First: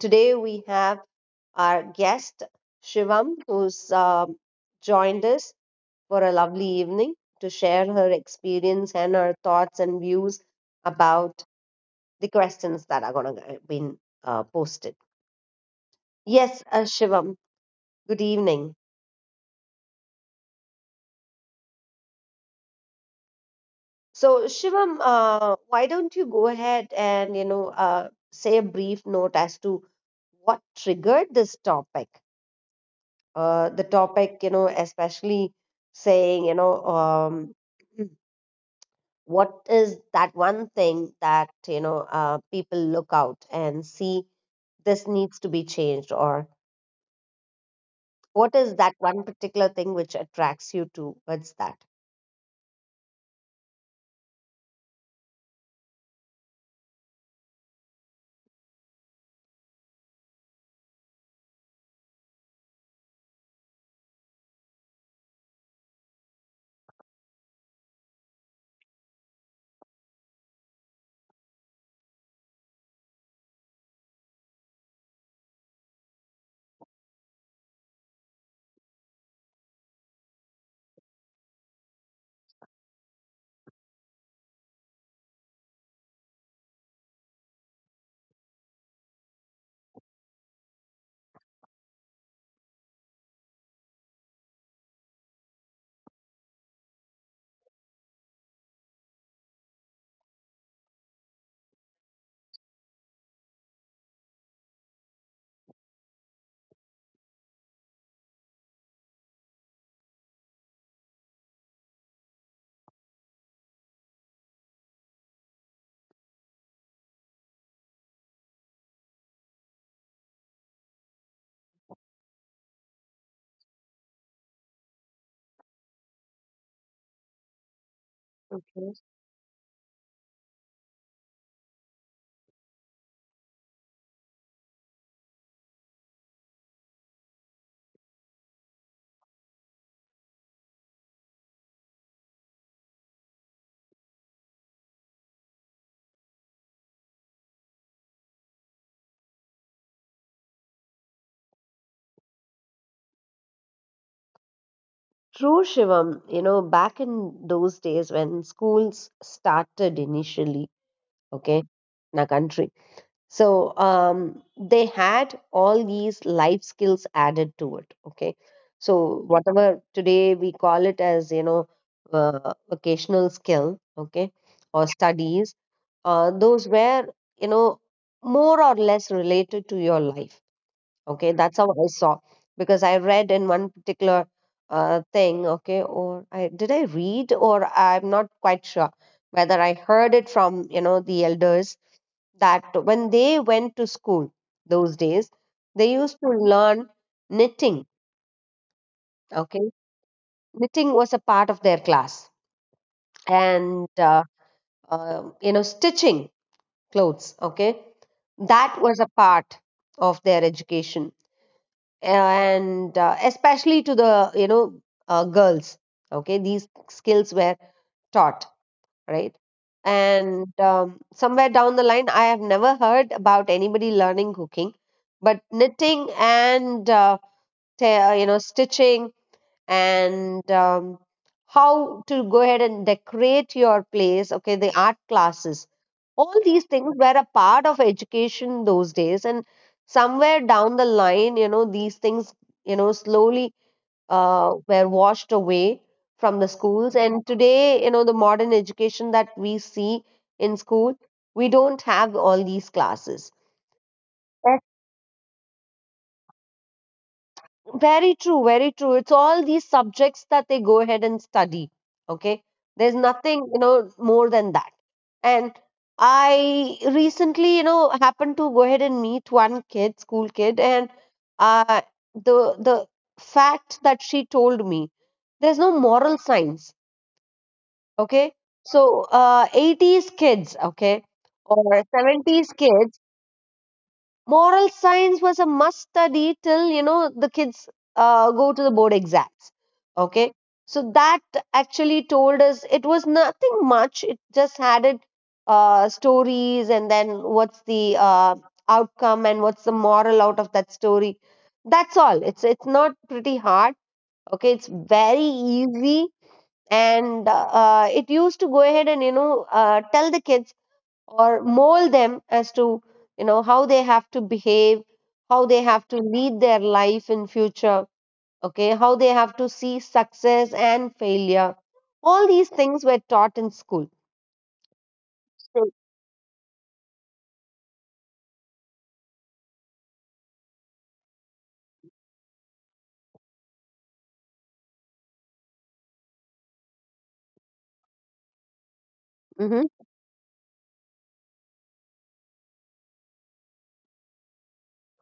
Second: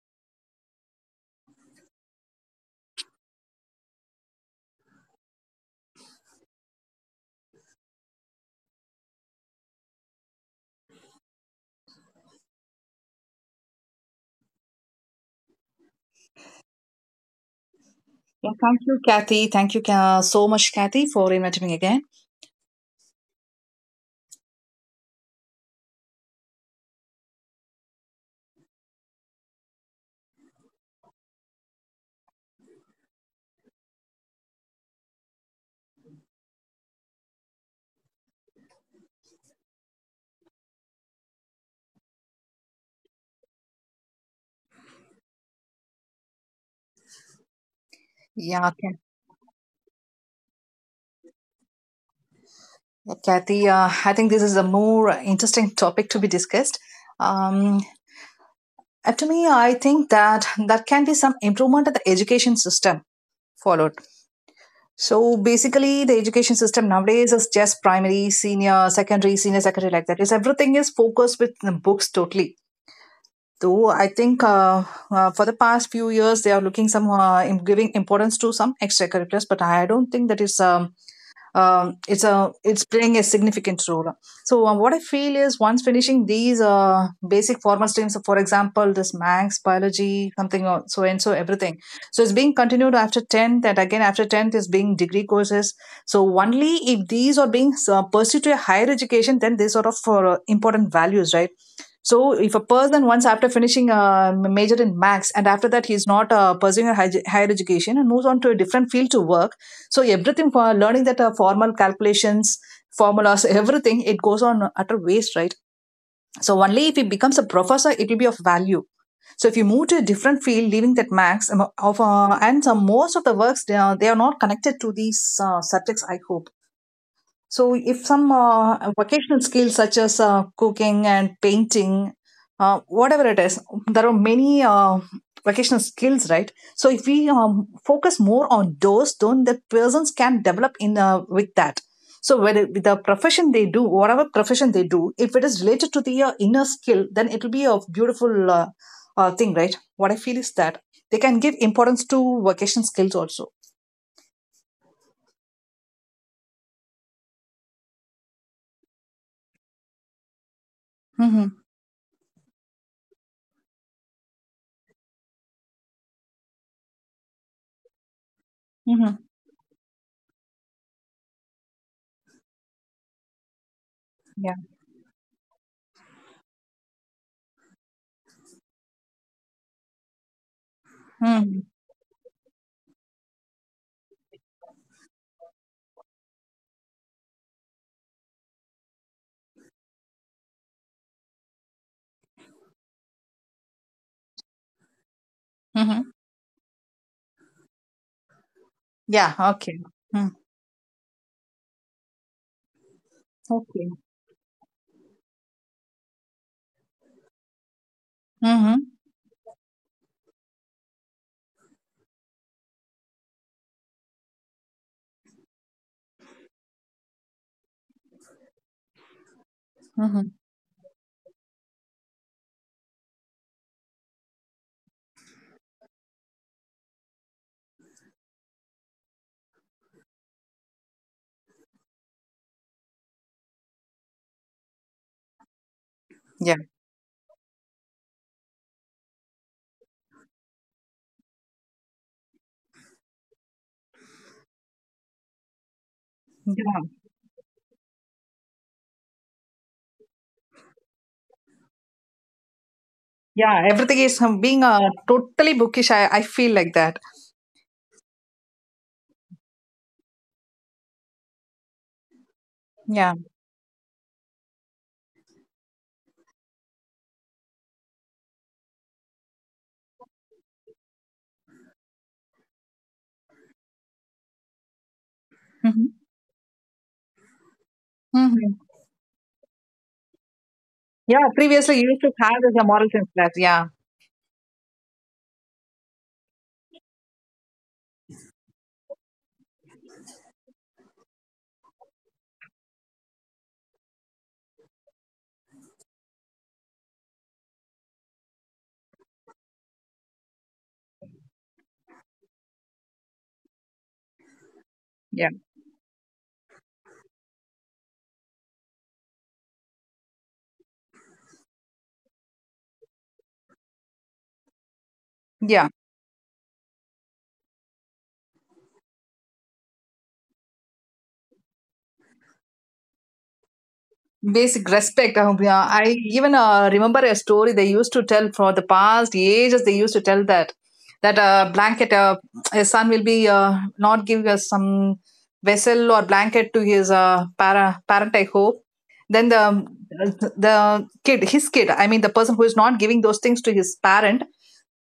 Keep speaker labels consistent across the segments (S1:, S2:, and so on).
S1: today we have our guest, Shivam, who's joined us for a lovely evening to share her experience and her thoughts and views about the questions that are going to be posted. Yes, Shivam, good
S2: Yeah,
S1: evening.
S2: thank you, Kathy. Thank you so much, Kathy, for inviting me again.
S1: So, Shivam, why don't you go ahead and, you know, say a brief note as to what triggered this topic? The topic, you know, especially saying, you know, what is that one thing that, you know, people look out and see this needs to be changed, or what
S2: Yeah,
S1: is that one particular thing which attracts you towards that?
S2: Kathy, I think this is a more interesting topic to be discussed. Um, and to me, I think that can be some improvement of the education system followed. So basically, the education system nowadays is just primary, senior secondary like that. Is everything is focused with the books totally. Though I think for the past few years they are looking some giving importance to some extracurriculars, but I don't think that is it's playing a significant role. So what I feel is once finishing these basic formal streams, so for example, this Manx biology, something or so and so everything. So it's being continued after tenth, and again after tenth is being degree courses. So only if these are being pursued to a higher education, then they sort of important values, right? So if a person once after finishing a major in max and after that he's not pursuing a higher education and moves on to a different field to work, so everything for learning that formal calculations, formulas, everything, it goes on utter waste, right? So only if it becomes a professor, it will be of value. So if you move to a different field, leaving that max of and some most of the works they are not connected to these subjects. I hope so, if some
S1: Okay.
S2: vocational skills such as cooking and painting, whatever it is, there are many vocational skills, right? So, if we focus more on those, then the persons can develop in with that. So, whether with the profession they do, whatever profession they do, if it is related to the inner skill, then it will be a beautiful thing, right? What I feel is that they can give importance to vocational skills also.
S1: True, Shivam. You know, back in those days when schools started initially,
S2: Mm-hmm.
S1: okay, in a country, so they had all these life skills added to it, okay, so
S2: Mm-hmm.
S1: whatever today we call it as, you know, vocational skill, okay,
S2: Yeah.
S1: or studies, those were, you know, more or less related to your life, okay, that's
S2: Mm-hmm.
S1: how I saw, because I read in one particular thing, okay, or I did, I read, or I'm not quite sure whether I heard it from, you know, the elders, that when they went to school those days, they used to learn knitting.
S2: Yeah,
S1: Okay,
S2: okay. Mm,
S1: knitting was a part of their class, and
S2: okay.
S1: you know, stitching clothes. Okay, that
S2: Mm-hmm.
S1: was a part of their education, and especially to the, you know, girls. Okay, these skills were taught, right?
S2: Mm-hmm.
S1: And somewhere down the line, I have never heard about anybody learning cooking, but knitting and you know, stitching, and how to go ahead and decorate your place. Okay, the art classes, all
S2: Yeah.
S1: these things were a part of education those days, and somewhere down the line, you know, these things, you know, slowly were washed away from the schools.
S2: Yeah.
S1: And today, you know, the modern education that we see in school, we don't have all these classes.
S2: Yeah. Everything is
S1: That's
S2: being totally bookish. I feel like that.
S1: very true, very true. It's all these subjects that they go ahead and study. Okay. There's
S2: Yeah.
S1: nothing, you know, more than that. And I recently, you know, happened to go ahead and meet one kid, school kid, and uh, the fact that she told me there's no
S2: Mm-hmm.
S1: moral science, okay,
S2: Mm-hmm.
S1: so 80s kids, okay,
S2: Yeah. Previously,
S1: or
S2: you used to have
S1: 70s
S2: this a moral
S1: kids,
S2: sense class. Yeah.
S1: moral science was a must study till, you know, the kids go to the board exams, okay. So that actually told us it was nothing much, it just had it stories and then what's the outcome and what's the moral out of that story, that's all. It's not pretty hard, okay, it's very
S2: Yeah.
S1: easy, and it used to go ahead and, you know, tell the kids or mold them as to, you know, how they have to behave, how they
S2: Yeah.
S1: have to lead their life in future, okay, how they have to see success and failure, all these things were taught in school.
S2: Basic respect. uh,
S1: So,
S2: yeah. I even remember a story they used to tell for the past ages. They used to tell that a blanket, a son will be not give us some vessel or blanket to his parent. I hope. Then the
S1: mm-hmm,
S2: the kid, his kid. I mean, the person who is not giving those things to his parent,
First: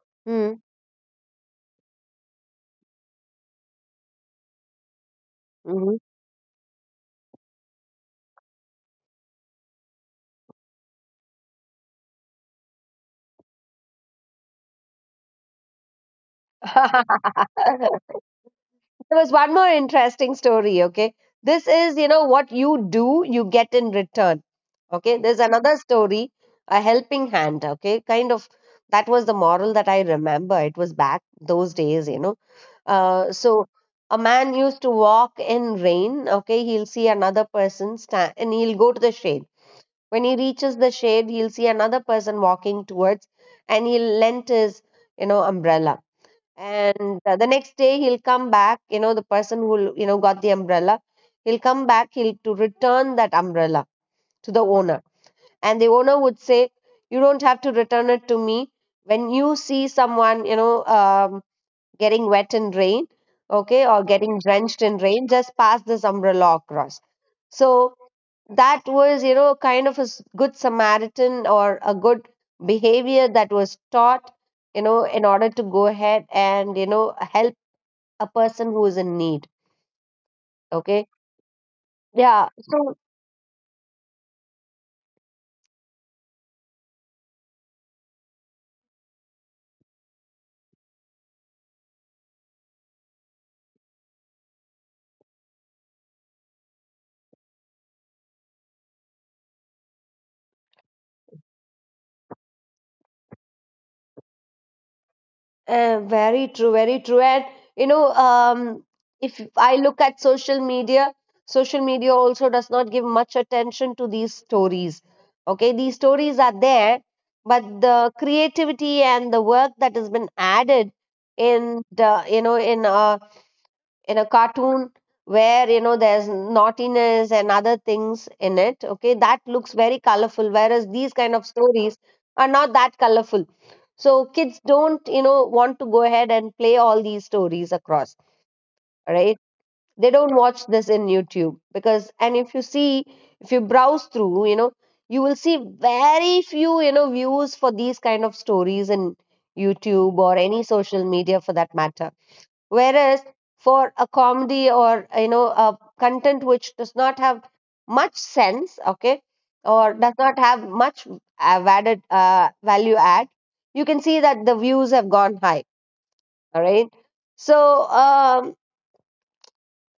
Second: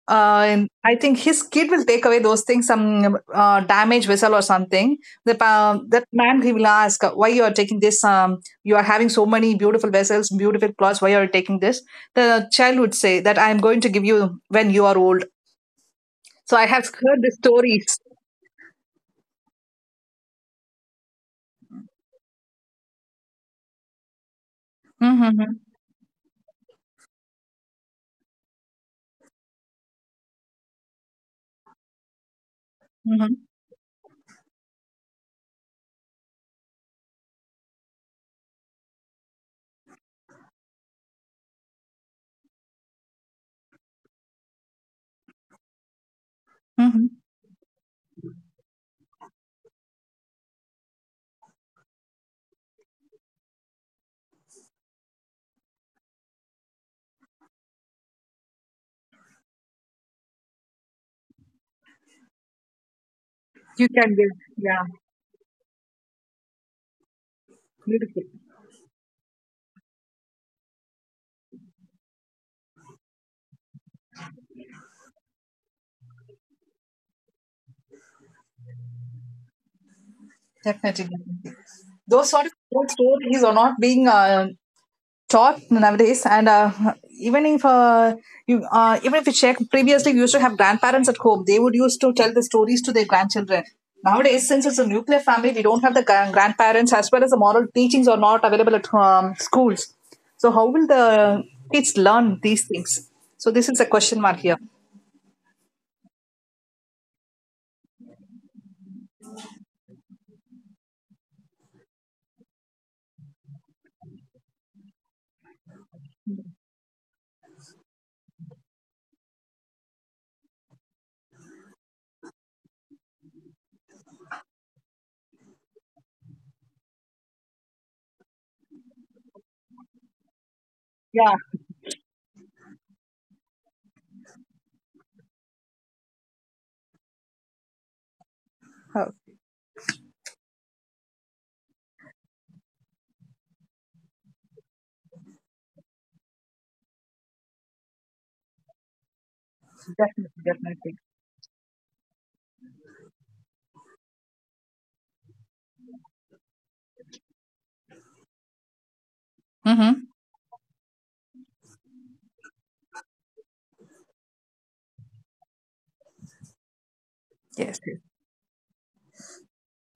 S2: I think his kid will take away those things, some damaged vessel or something. That man, he will ask, why you are taking this? You are having so many beautiful vessels, beautiful clothes. Why are you taking this? The child would say that I am going to give you when you are old. So I have heard the
S1: mm-hmm.
S2: stories.
S1: There was one more interesting story, okay? This is, you know, what you do, you get in return. Okay,
S2: Mm-hmm,
S1: there's
S2: mm-hmm,
S1: another story, a helping hand, okay? Kind of, that was the moral that I remember. It was back those days, you know.
S2: mm-hmm.
S1: So a man used to walk in rain, okay? He'll see another person stand and he'll go to the shade. When he reaches the shade, he'll see another person walking towards, and he'll lend his, you know, umbrella,
S2: Mm-hmm.
S1: and the next day he'll come back, you know, the person who, you know, got the umbrella, he'll come back, he'll to return that umbrella to the owner, and the owner would say, you don't have to return it to me, when you see someone, you know, getting wet in rain, okay,
S2: You
S1: or
S2: can give.
S1: getting drenched
S2: Yeah.
S1: in rain, just pass this umbrella across. So
S2: Beautiful.
S1: that was, you know, kind of a good samaritan or a good behavior that was taught, you know, in order to go ahead and, you know, help a person who is in need, okay,
S2: Definitely. Those sort
S1: yeah.
S2: of old
S1: So
S2: stories are not being taught nowadays. And even if you even if you check, previously we used to have grandparents at home. They would used to tell the stories to their grandchildren. Nowadays, since it's a nuclear family, we don't have the grandparents, as well as the moral teachings are not available at schools. So how will the kids learn these things? So this is a question mark here.
S1: very true, very true. And you know, if I look at social media, social media also does not give much attention to these stories, okay, these stories are there, but the creativity and the work that has been added in the, you know, in a cartoon where, you know, there's naughtiness and other things in it, okay, that looks very colorful, whereas these kind
S2: Yeah.
S1: of stories are not that colorful, so kids don't, you know, want to go ahead and play all these stories across,
S2: Oh,
S1: right? They don't watch this in YouTube, because, and if you see, if you browse through, you know, you will see very few, you know, views for these kind of stories in YouTube or
S2: definitely,
S1: any
S2: definitely.
S1: social media for that matter. Whereas for a comedy or, you know, a content which does not have much sense, okay, or
S2: Mm-hmm.
S1: does not have much added value add, you can see that the views have gone high. All right, so
S2: Yes, yes.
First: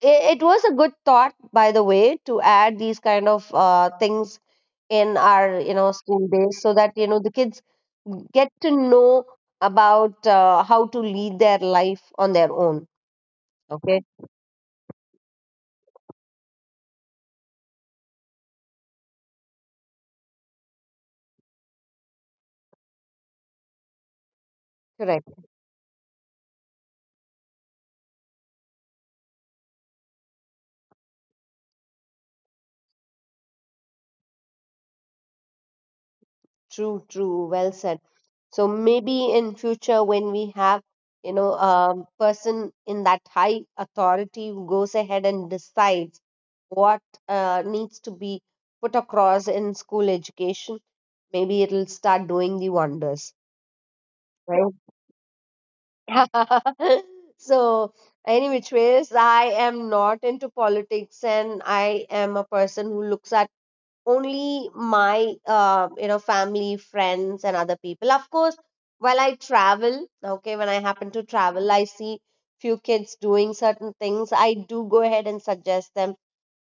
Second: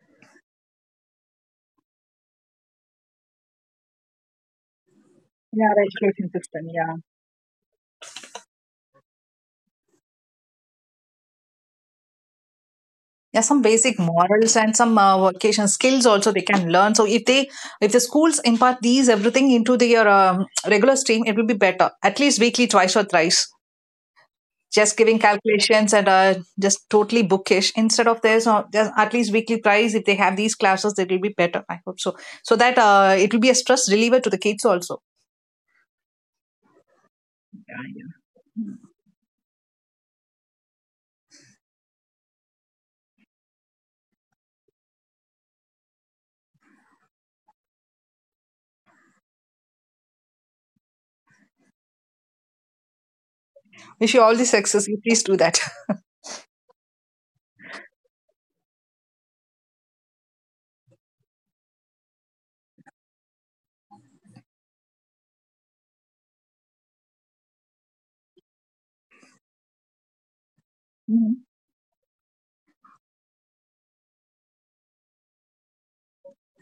S1: it was a good thought, by the way, to add these kind of things in our,
S2: Yeah,
S1: you
S2: the
S1: know, school
S2: education
S1: days
S2: system.
S1: so that,
S2: Yeah.
S1: you know, the kids get to know about how to lead their life on their own.
S2: Yeah, some basic
S1: Okay,
S2: morals and some vocation skills also they can learn. So if the schools impart these everything into their regular stream, it will be better, at least weekly twice or thrice. Just giving
S1: correct.
S2: calculations and just totally bookish instead of this just at least weekly thrice. If they have these classes, it will be better, I hope so. So that it will be a stress reliever to the kids also.
S1: True, true. Well said. So maybe in future when we have, you know, a person in that high authority who goes ahead and decides what needs to be put across in school education, maybe it'll start doing the wonders,
S2: Wish you all the
S1: right?
S2: success. You please do that.
S1: So, any which ways, I am not into politics and I am a person who looks at only my you know, family, friends, and other people, of course, while I travel, okay, when I happen to
S2: Mhm.
S1: travel, I see few kids doing certain things, I do go ahead and suggest them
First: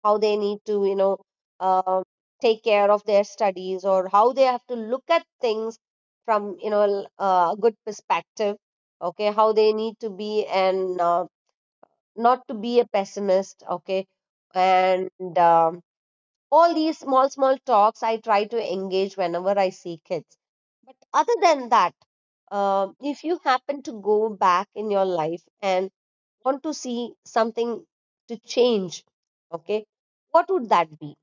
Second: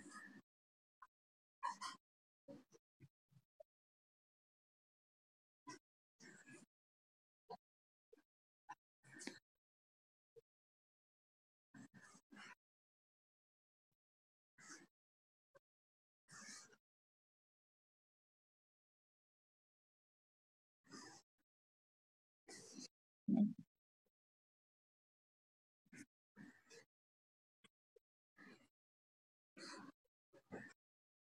S1: how they need to, you know, uh, take care of their studies or how they have to look at things from, you know, a good perspective, okay, how they need to be, and not to be a pessimist, okay. And all these small small talks I try to engage whenever I see kids, but other than that, if you happen to go back in your life and want to see something to change, okay, what would that be?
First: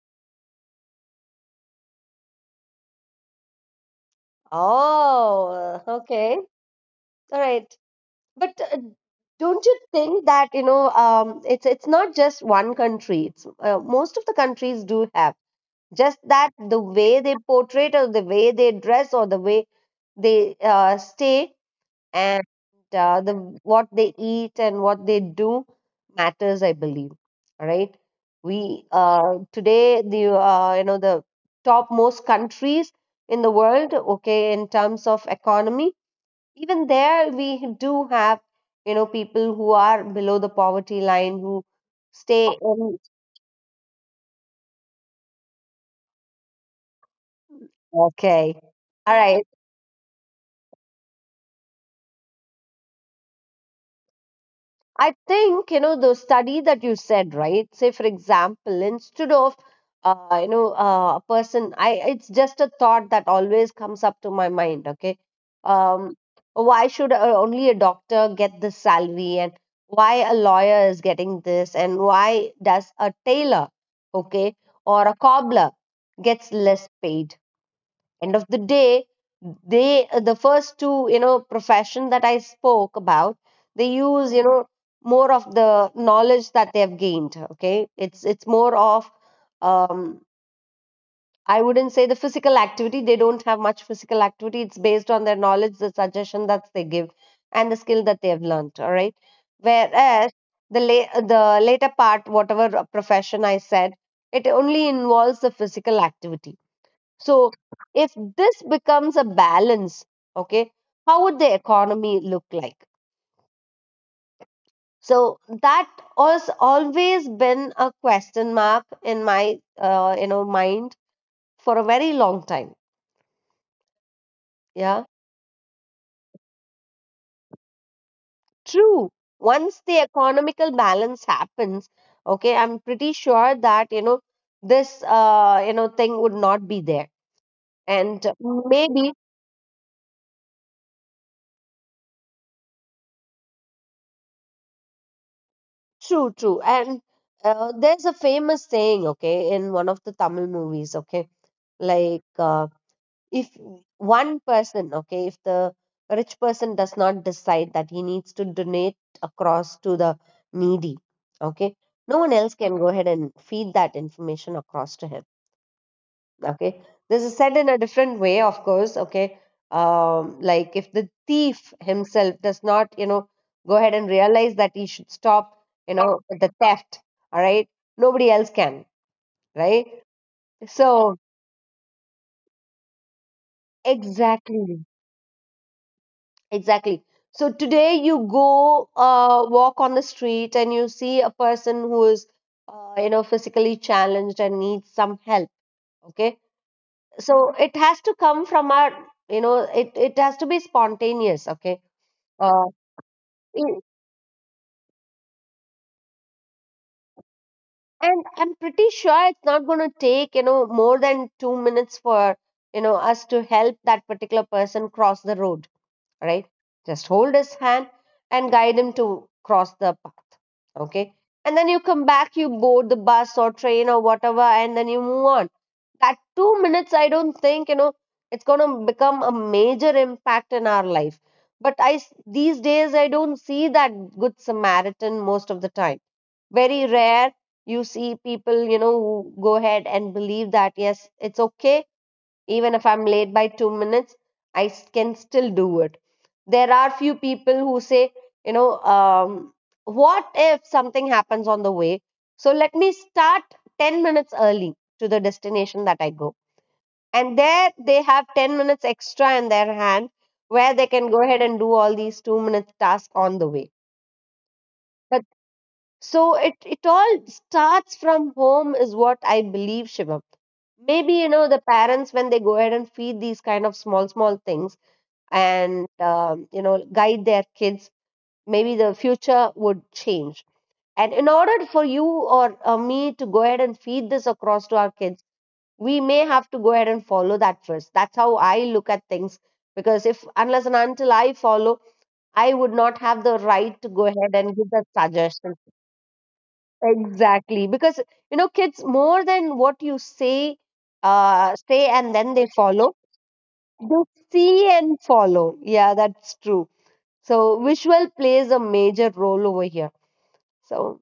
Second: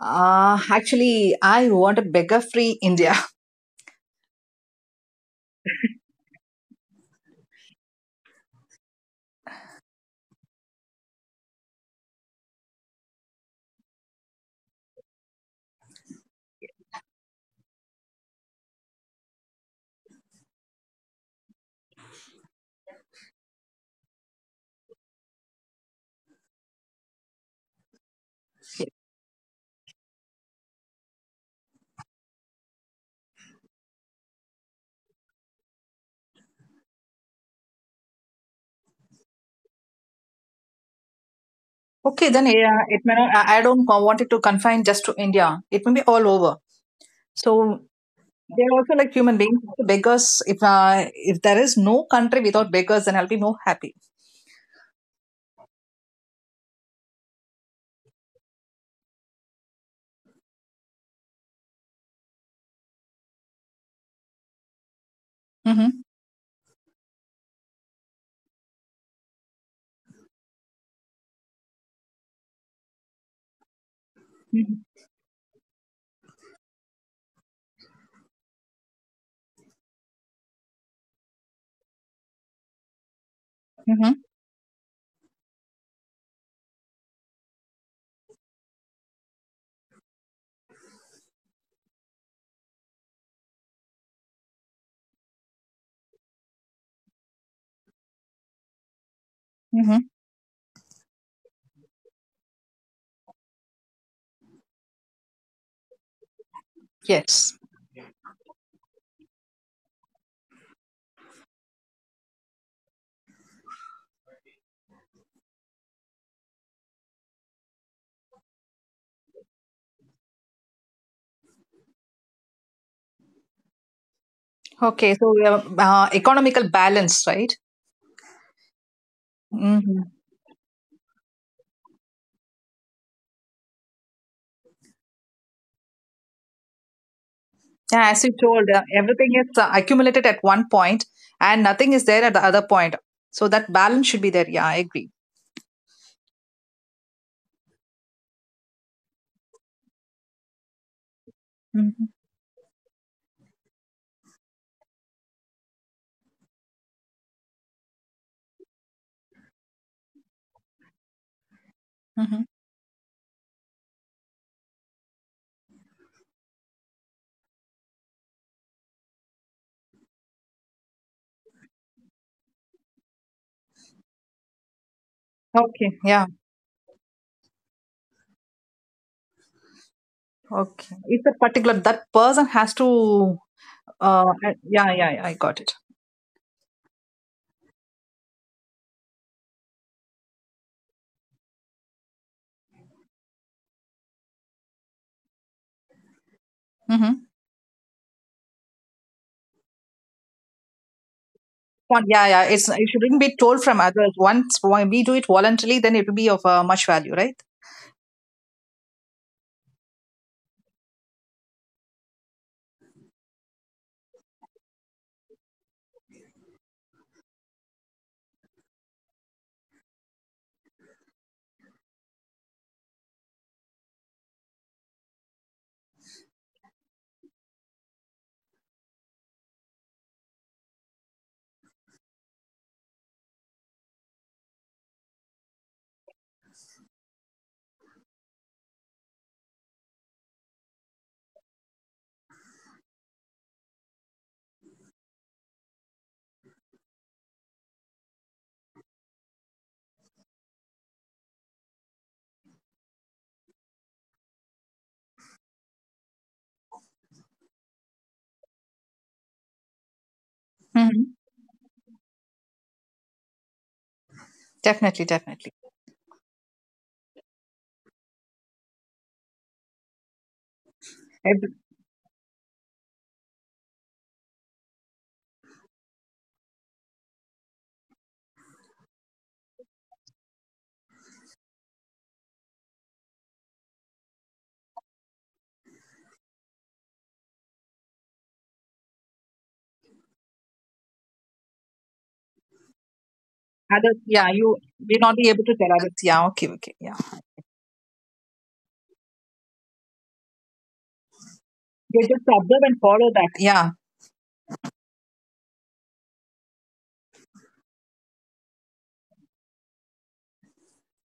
S2: Actually, I want a beggar free India.
S1: Oh, okay. All right, but don't you think that, you know, it's not just one country, it's most of the countries do have, just that the way they portray or the way they dress or the way they stay, and the what they eat and what they do matters, I believe. All right, we today the you know, the top most countries in the world, okay, in terms of economy, even there we do have, you know, people who are below the poverty line who
S2: Okay,
S1: stay
S2: then yeah,
S1: in,
S2: it may not. I don't want it to confine just to India. It may be all over. So
S1: okay,
S2: they're also like
S1: all
S2: human
S1: right.
S2: beings, beggars. If there is no country without beggars, then I'll be more happy.
S1: I think, you know, the study that you said, right? Say, for example, instead of, you know, a person, I, it's just a thought that always comes up to my mind, okay?
S2: Mm-hmm.
S1: Um, why should only a doctor get this salary, and why a lawyer is getting this, and why does a tailor, okay,
S2: Mm-hmm.
S1: or a cobbler gets less paid? End of the day, they, the first two, you know, profession that I spoke about, they
S2: Mm-hmm.
S1: use, you know, more of the knowledge that they have gained, okay, it's more of um I wouldn't say the physical activity, they don't have much physical activity, it's based on their knowledge, the suggestion that they give and the skill that they have learned, all right,
S2: Mm-hmm.
S1: whereas the later part, whatever profession I said, it only involves the physical activity. So,
S2: Yes.
S1: if this becomes a balance, okay, how would the economy look like? So that has always been a question mark in my, you know, mind for a very long time. Yeah,
S2: Okay. So we have, economical balance, right?
S1: true. Once the
S2: Mm-hmm.
S1: economical balance happens, okay, I'm pretty sure that, you know, this, you know, thing would not be there,
S2: Yeah, as
S1: and
S2: you told,
S1: maybe
S2: everything is accumulated at one point, and nothing is there at the other point. So that balance should be there. Yeah, I agree.
S1: true, true, and. There's a famous saying, okay, in one of the Tamil movies, okay,
S2: Mm-hmm.
S1: like if one person, okay, if the rich person does not decide that he needs to donate across to the needy, okay, no one
S2: Mm-hmm.
S1: else can go ahead and feed that information across to him, okay. This is said in a different way, of course, okay, like if the thief himself does not, you know, go ahead and realize that he should stop, you
S2: Okay.
S1: know,
S2: Yeah.
S1: the theft, all right, nobody else can, right?
S2: Okay.
S1: So
S2: It's a particular that person has to. Uh,
S1: exactly.
S2: yeah, yeah, yeah, I got it.
S1: Exactly. So today you go walk on the street and you see a person who is, physically challenged and needs some help. Okay.
S2: Mm-hmm.
S1: So it has to come from our, it has to be spontaneous. Okay.
S2: Yeah, yeah.
S1: Uh,
S2: It shouldn't be told from
S1: in-
S2: others. Once when we do it voluntarily, then it will be of much value, right?
S1: and I'm pretty sure it's not going to take, you know, more than 2 minutes for, us to help that particular person cross the road, right? Just hold his hand and guide him to cross the path, okay? And then you come back, you board the bus or train or whatever, and then you move on. That 2 minutes, I don't think, it's going to become a major impact in our life. But these days, I don't see that good Samaritan most of the time. Very rare you see people, who go ahead and believe that, yes, it's okay. Even if I'm late by 2 minutes, can still do it. There are few people who say, you know um, what if something happens on the way, so let me start 10 minutes early to the destination that I go, and there they have 10 minutes extra in their hand where they
S2: Mm-hmm.
S1: can go ahead and do all these 2 minute tasks on the way.
S2: Definitely,
S1: But
S2: definitely.
S1: so it all starts from home is what I believe, Shivam. Maybe, you know,
S2: If
S1: the parents, when they go ahead and feed these kind of small small things and you know, guide their kids, maybe the future would change. And in order for you or me to go ahead and feed this across to our kids, we may have to go ahead and follow that first. That's how I look at things. Because if, unless and until I follow, I would not have the right to
S2: others,
S1: go
S2: yeah,
S1: ahead
S2: you
S1: and give that
S2: will not be able to
S1: suggestion.
S2: tell others. Yeah, okay, okay, yeah.
S1: Exactly. Because, you know, kids, more than what you say, say
S2: They
S1: and
S2: just
S1: then they
S2: observe and
S1: follow,
S2: follow that. Yeah,
S1: they see and follow. Yeah, that's true. So, visual plays a major role over here. So,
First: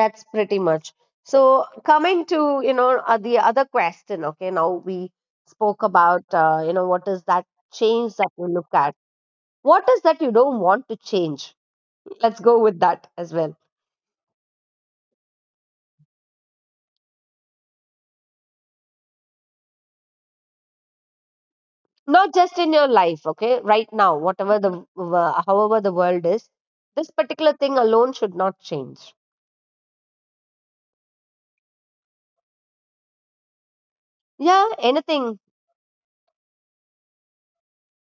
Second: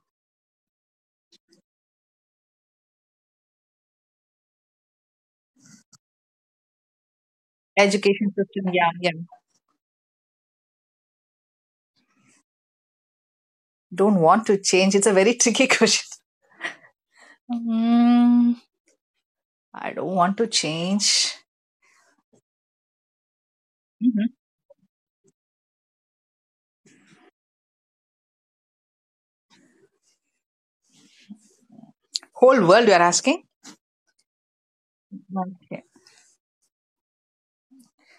S1: that's pretty much. So coming to, the other question, okay, now we spoke about, what is that change
S2: education
S1: that you look
S2: system. Yeah,
S1: at?
S2: yeah.
S1: What is that you don't want to change? Let's go with that as well.
S2: Don't want to change. It's a very tricky question. Mm, I don't want to change.
S1: Not just in your life, okay? Right now, however the world is, this particular thing alone should not change.
S2: Whole world, you are asking.
S1: Yeah, anything.
S2: Okay.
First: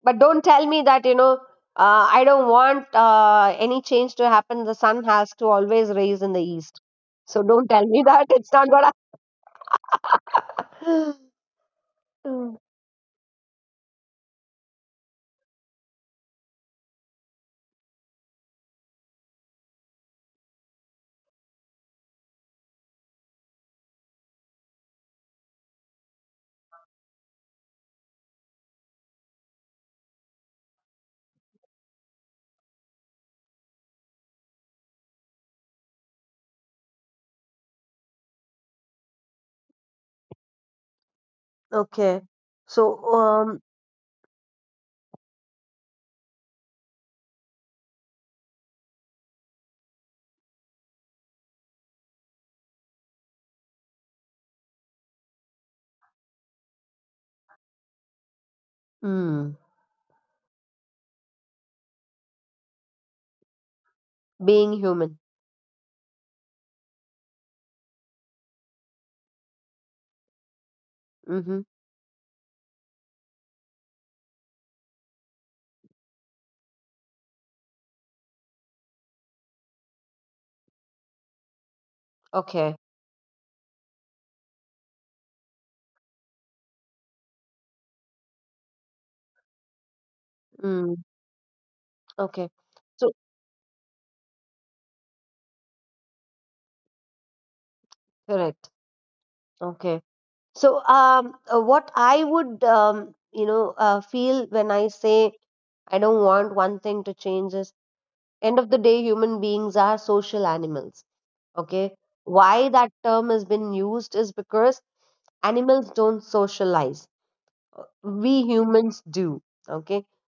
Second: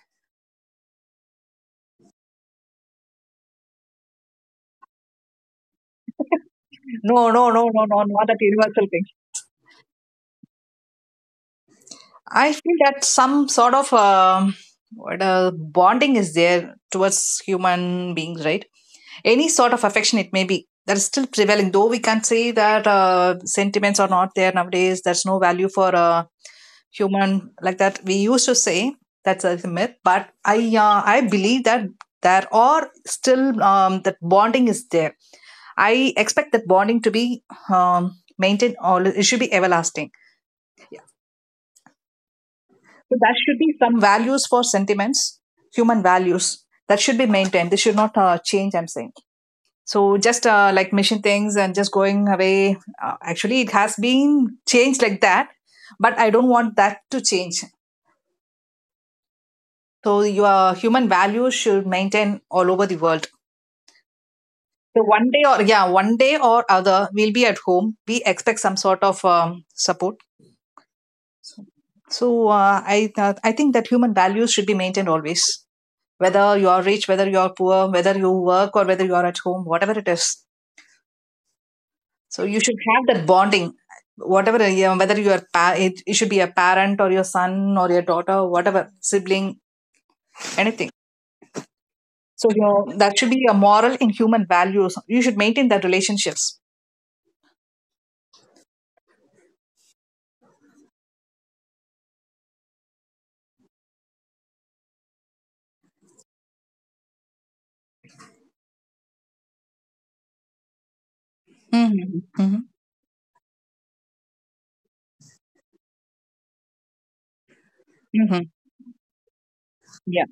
S1: But don't tell me that you know, I don't want any change to happen, the sun has to always raise in the east.
S2: No,
S1: So
S2: no, no,
S1: don't
S2: no,
S1: tell me
S2: no, not that
S1: that it's not
S2: universal
S1: gonna
S2: thing. I
S1: Mm,
S2: feel that some sort of what bonding is there towards human beings, right? Any sort of affection it may be that is still prevailing, though we can say that sentiments are not there nowadays. There's no value for human like that. We used to say that's a myth, but I believe that there are still that bonding is there. I expect that bonding to be um, maintained. All it should be everlasting. Yeah.
S1: okay. So
S2: So that should
S1: um,
S2: be some values for sentiments, human values that should be maintained. This should not change. I'm saying. So just like mission things and just going away. Actually, it has been changed like that, but I don't want that to change.
S1: mm,
S2: So your human values should maintain all over the world.
S1: being
S2: So
S1: human.
S2: one day, or yeah, one day or other, we'll be at home. We expect some sort of support.
S1: Mm-hmm.
S2: So I think that human values should be maintained always. Whether you are rich, whether you are poor, whether you work or whether you are at home, whatever it is. So you
S1: Okay.
S2: should have that bonding, whatever, you whether you are, it should be a parent or your son or your daughter, whatever, sibling, anything.
S1: Mm,
S2: So
S1: okay. So
S2: that should be a moral and human values. You should maintain that relationships.
S1: correct. Okay. So what I would you know, feel when I say I don't want one thing to change is, end of the day, human beings are social animals, okay?
S2: Mm-hmm. Mm-hmm.
S1: Why that term has been used is because animals don't socialize,
S2: Mm-hmm.
S1: we humans do, okay?
S2: Yeah.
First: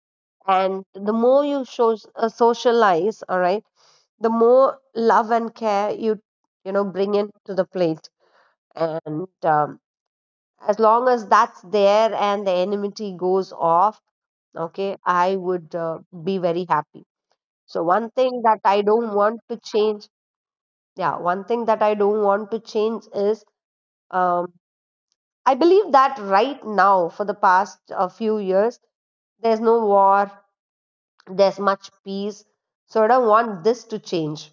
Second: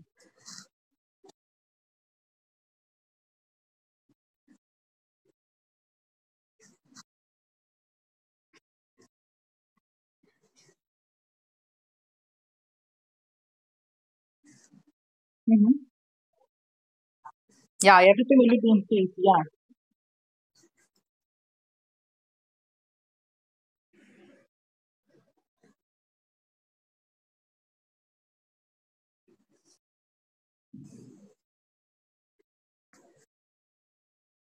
S1: And the more you show, socialize, all right, the more love and care you, you know, bring in to the plate. And as long as that's there and the enmity goes off, okay, I would
S2: Mm-hmm.
S1: be very happy. So
S2: Yeah,
S1: one
S2: everything
S1: thing
S2: will
S1: that
S2: be
S1: I
S2: in place.
S1: don't want
S2: Yeah.
S1: to change, yeah, one thing that I don't want to change is, um, I believe that right now, for the past few years, there's no war, there's much peace. So I don't want this to change,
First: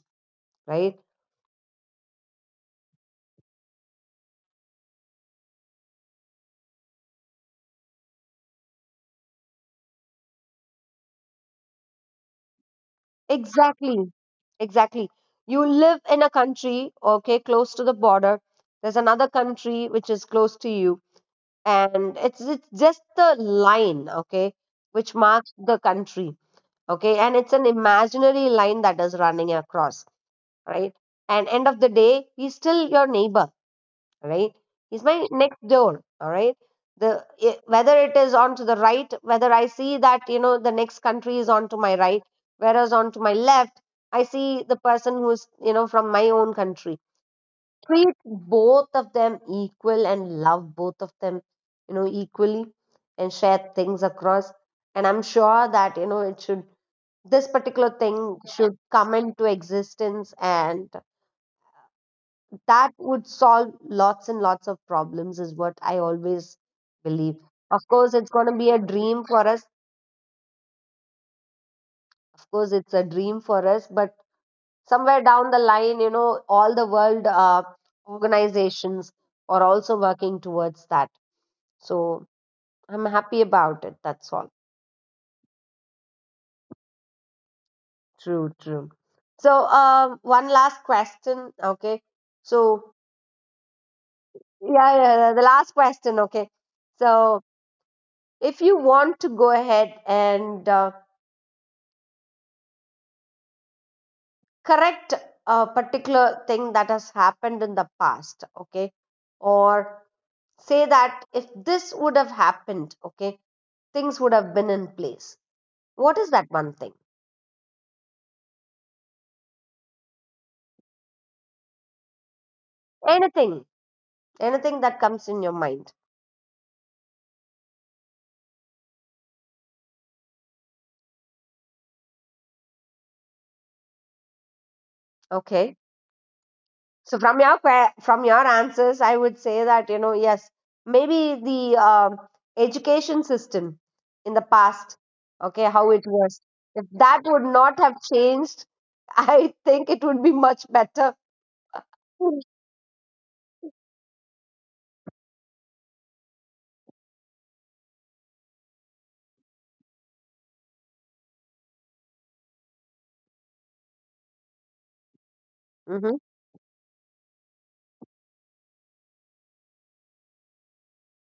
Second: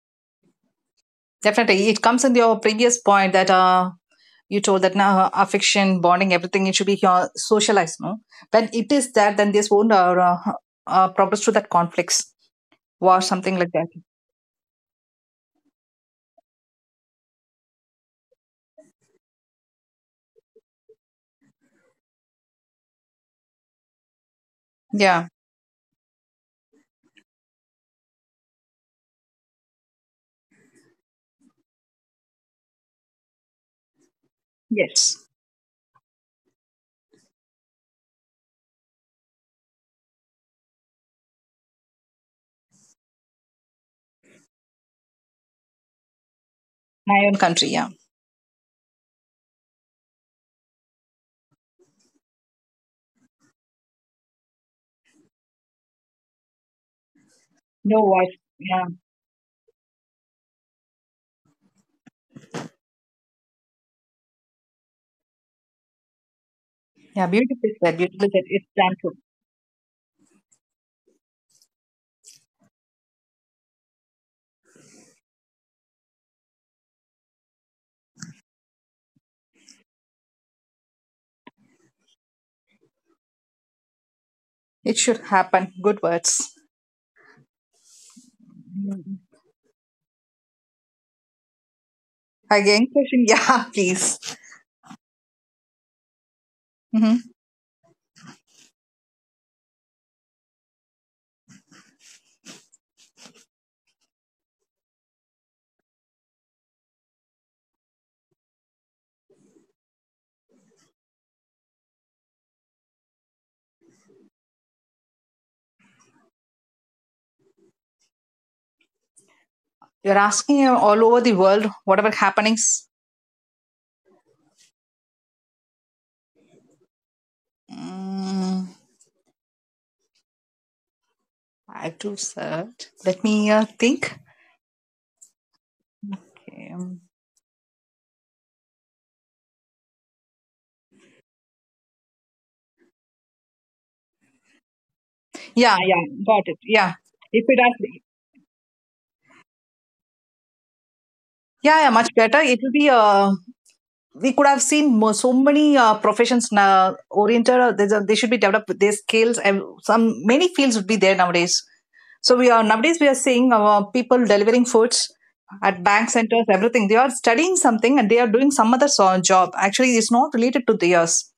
S1: right?
S2: Definitely. It comes in your previous point that you told that now affection, bonding, everything, it should be socialized, no? When it is that, then this won't uh, progress to that conflicts, war, something like that.
S1: Exactly, exactly. You live in a country, okay, close to the border. There's another country which is close to you, and it's just the line, okay, which
S2: Yeah.
S1: marks the country, okay, and it's an imaginary line that is running across, right? And end of the day, he's still your neighbor, right? He's
S2: Yes.
S1: my next door, all right? Whether it is on to the right, whether I see that you know the next country is on to my right, whereas on to my left, I see the person who's you know from my own country.
S2: My own country, yeah.
S1: Treat both of them equal and love both of them, you know, equally, and share things across. And I'm sure that you know it should, this particular
S2: No wife.
S1: thing should
S2: Yeah.
S1: come into existence, and that would solve lots and lots of problems is what I always
S2: Yeah,
S1: believe.
S2: beautifully
S1: Of
S2: said,
S1: course it's
S2: beautifully said.
S1: going to
S2: It's
S1: be a
S2: time to.
S1: dream for us, of course it's a dream for us, but somewhere down the line, you know, all the world organizations are also working towards that. So I'm happy about it, that's all.
S2: It should happen. Good words.
S1: True, true.
S2: Mm.
S1: So um, one last question, okay?
S2: Again,
S1: So
S2: question, yeah, please.
S1: yeah, yeah, yeah, the last question, okay?
S2: Hmm.
S1: So if you want to go ahead and correct a particular thing that has happened in the past, okay, or say that if this would have happened, okay, things would have been in place, what is that one thing?
S2: You're asking all over the world, whatever happenings.
S1: Anything, anything that comes in your mind.
S2: Mm, I have to search. Let me think.
S1: Okay,
S2: Okay.
S1: so from from your answers, I would say that you know yes, maybe the um, education system in the past, okay,
S2: Yeah,
S1: how
S2: yeah,
S1: it was,
S2: got it.
S1: if
S2: Yeah,
S1: that would
S2: if it
S1: not have
S2: has,
S1: changed, I think it would be much better.
S2: yeah, yeah, much better.
S1: Mm.
S2: It will be. We could have seen more, so many professions now oriented. There's they should be developed with their skills, and some many fields would be there nowadays. So we are nowadays we are seeing people delivering foods at bank
S1: Mm-hmm.
S2: centers, everything. They are studying something and they are doing some other job. Actually, it's not related to theirs.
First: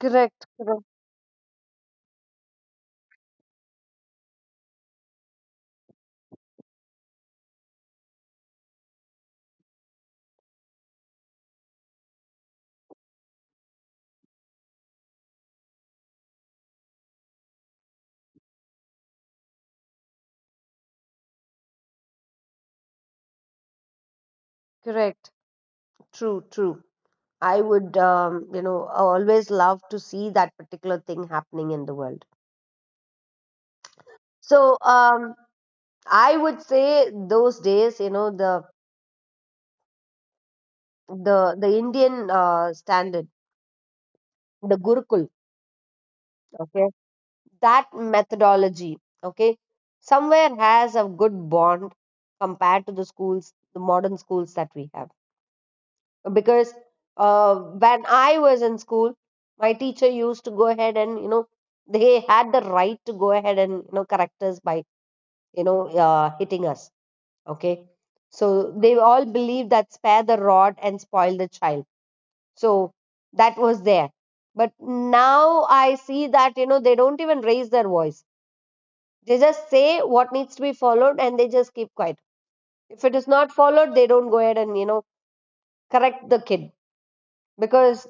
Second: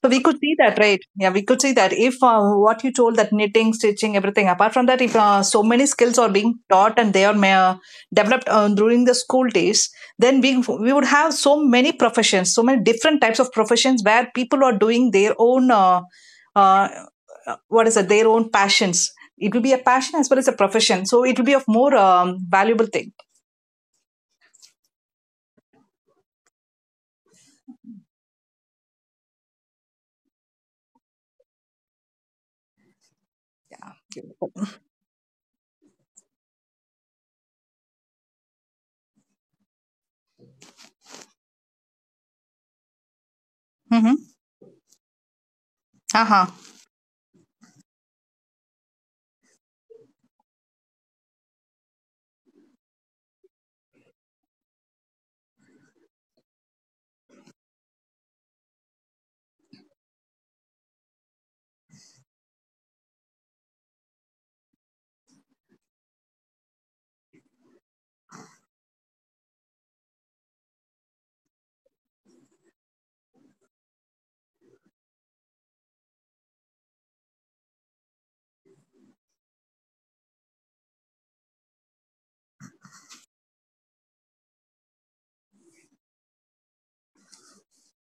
S2: So we could
S1: Correct,
S2: see that,
S1: correct,
S2: right? Yeah, we could see that if what you told that knitting, stitching, everything. Apart from that, if so many skills are being taught and they are developed during the school days, then we would have so many professions, so many different types of professions where people are doing their own. Uh, what is it? Their own passions. It will be a passion as well as a profession. So it will be of more valuable thing.
S1: correct. True, true. I would, you know, always love to see that particular thing happening in the world. So, I would say those days, you know, the Indian standard,
S2: Mm-hmm.
S1: the Gurukul,
S2: Uh-huh.
S1: okay, that methodology, okay, somewhere has a good bond compared to the schools, the modern schools that we have. Because when I was in school, my teacher used to go ahead and, you know, they had the right to go ahead and, you know, correct us by, hitting us, okay. So they all believed that spare the rod and spoil the child. So that was there. But now I see that, you know, they don't even raise their voice. They just say what needs to be followed and they just keep quiet. If it is not followed, they don't go ahead and, you know, correct the kid, because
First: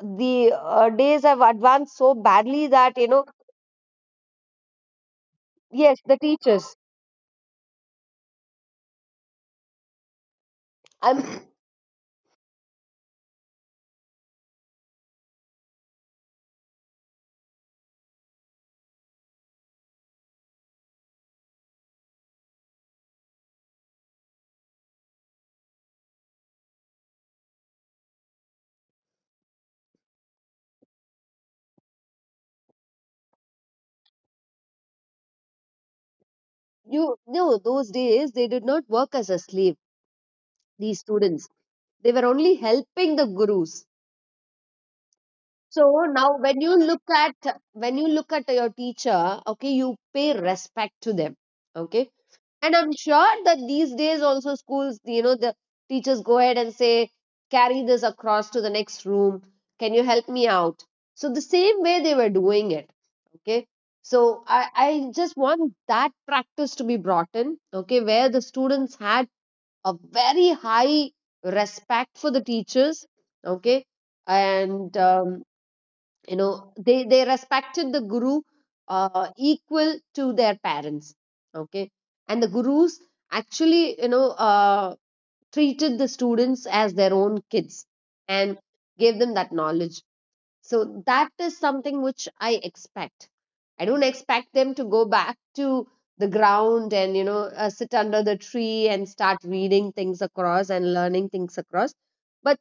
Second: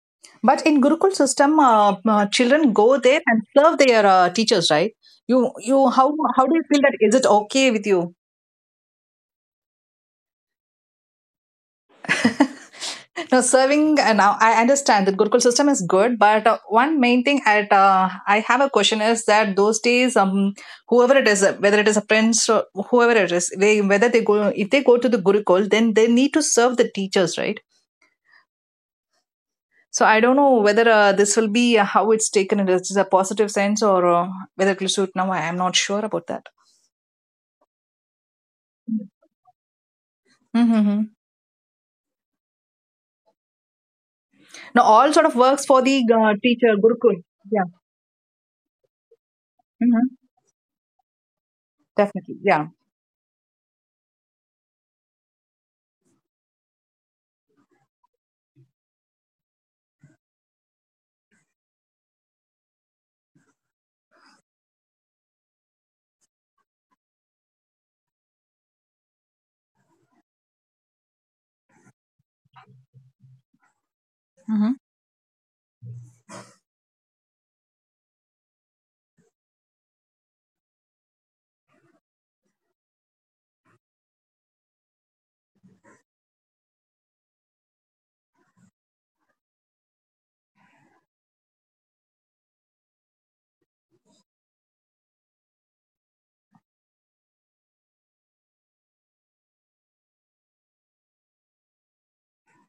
S1: the
S2: But in Gurukul
S1: days have
S2: system,
S1: advanced so badly
S2: children go
S1: that, you
S2: there
S1: know,
S2: and serve their teachers, right? You, you,
S1: yes,
S2: how,
S1: the
S2: how do you
S1: teachers.
S2: feel that? Is it okay with you?
S1: I'm
S2: Now, serving. Now, I understand that Gurukul system is good, but one main thing at I have a question is that those days, whoever it is, whether it is a prince or whoever it is, they whether they go if they go to the Gurukul, then they need to serve the teachers, right? So I don't know whether this will be how it's taken in positive sense or whether it will suit now. I am not sure about that.
S1: you no, those days they did not work as a slave, these
S2: Mhm.
S1: students. They were only helping the gurus.
S2: Now all sort of works for
S1: So
S2: the
S1: now when you
S2: teacher,
S1: look
S2: Gurukul.
S1: at,
S2: Yeah.
S1: when you look at your teacher, okay, you
S2: Hmm.
S1: pay respect to them. Okay.
S2: Definitely. Yeah.
S1: And I'm sure that these days also schools, you know, the teachers go ahead and say, carry this across to the next room. Can you help me out? So the same way they were doing it. Okay. So I just want that practice to be brought in. Okay. Where the students had a very high respect for the teachers. Okay.
S2: Mm-hmm.
S1: And you know, they respected the guru equal to their parents, okay, and the gurus actually, you know, treated the students as their own kids and gave them that knowledge. So that is something which I expect. I don't expect them to go back to the ground and you know, sit under the tree and start reading things across and learning things across, but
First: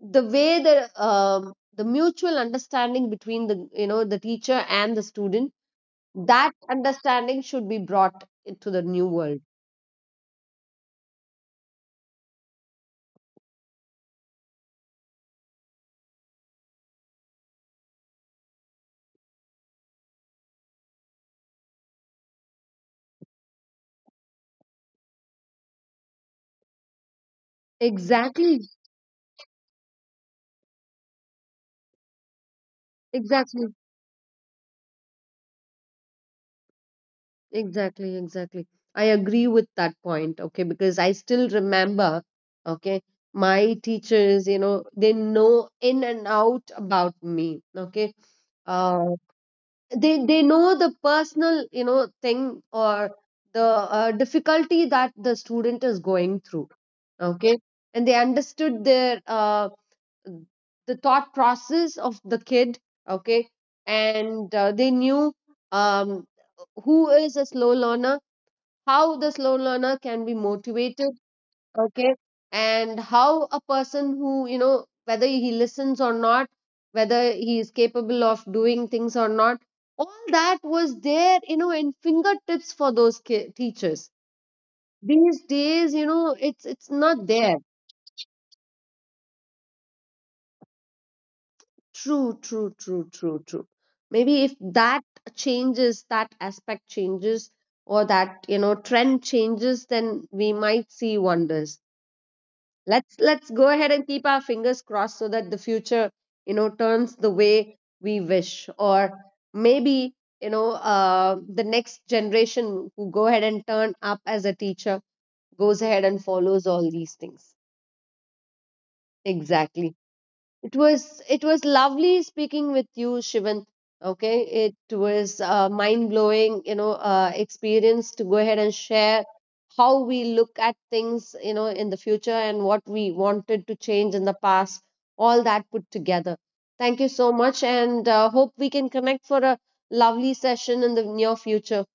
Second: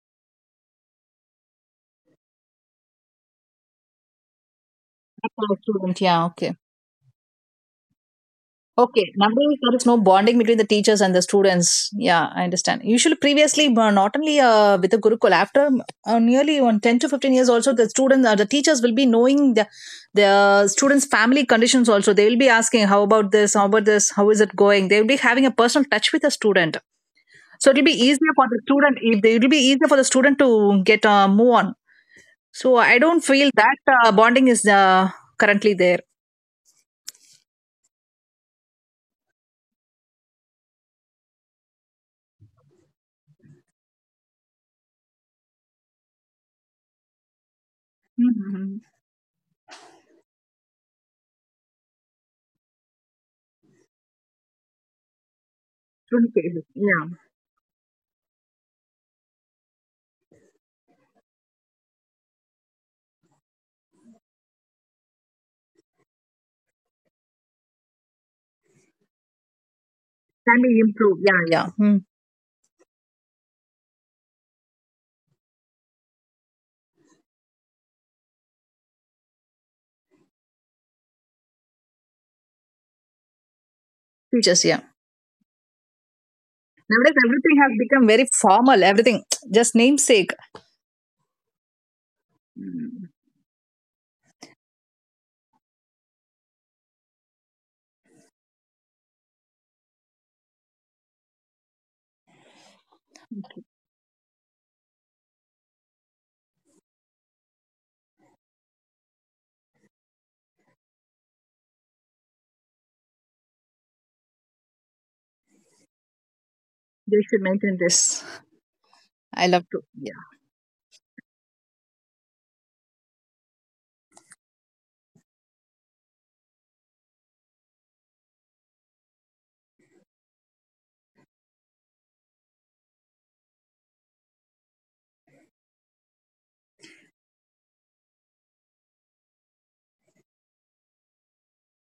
S1: the way the mutual understanding between the, you know, the teacher and the
S2: For
S1: student,
S2: the Student. Yeah.
S1: that
S2: Okay.
S1: understanding should be brought into the
S2: Okay.
S1: new world.
S2: Nowadays, there is no bonding between the teachers and the students. Yeah, I understand. Usually, previously, not only with the Gurukul, after nearly on 10 to 15 years, also the students, the teachers will be knowing the students' family conditions also. They will be asking, how about this? How about this? How is it going? They will be having a personal touch with the student. So it will be easier for the
S1: Exactly,
S2: student. If they, it will be easier for the student to get move on. So, I don't feel
S1: exactly,
S2: that bonding is currently there.
S1: exactly, exactly. I agree with that point, okay, because I still remember, okay, my teachers, you know, they know in and out about me, okay.
S2: Mm-hmm.
S1: Uh, they they know the personal, you know, thing or the difficulty that the student is
S2: Truly
S1: going
S2: fail.
S1: through,
S2: Yeah.
S1: okay, and they understood their, the thought process of the kid, okay. And they knew um, who is a slow learner, how the slow learner can be
S2: Can be
S1: motivated,
S2: improved. Yeah. Yeah. Hmm.
S1: okay. And how a person who, you know, whether he listens or not, whether he is capable of doing things or not, all that was there, you know, in fingertips for those teachers.
S2: Features, yeah.
S1: These days, you know, it's
S2: Nowadays,
S1: not there.
S2: everything has become very formal, everything, just namesake.
S1: True, true, true, true, true. Maybe if that changes, that aspect changes, or that, you know, trend changes, then we might see wonders. Let's go ahead and keep our fingers crossed so that the future, you know, turns the way we wish. Or maybe, you know, the next generation who go ahead and turn up as a teacher goes ahead and follows all these
S2: They should
S1: things.
S2: maintain this. Yes, I love to.
S1: Exactly.
S2: Yeah.
S1: It was lovely speaking with you, Shivan. Okay, it was a mind blowing, you know, experience to go ahead and share how we look at things, you know, in the future and what we wanted to change in the past. All that put together. Thank you so much, and hope we can connect for a lovely session in the near future.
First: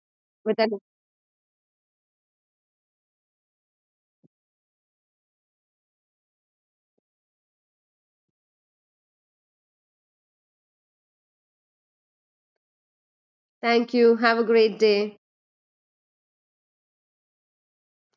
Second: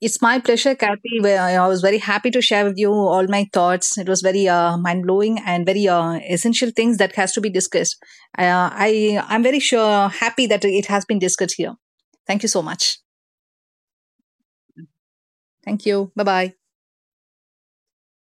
S2: It's my
S1: With that,
S2: pleasure, Kathy. Well, I was very happy to share with you all my thoughts. It was very mind blowing and very essential things that has to be discussed. I'm very sure happy that it has been discussed here. Thank you so much.
S1: thank you. Have a great day.
S2: Thank you. Bye bye.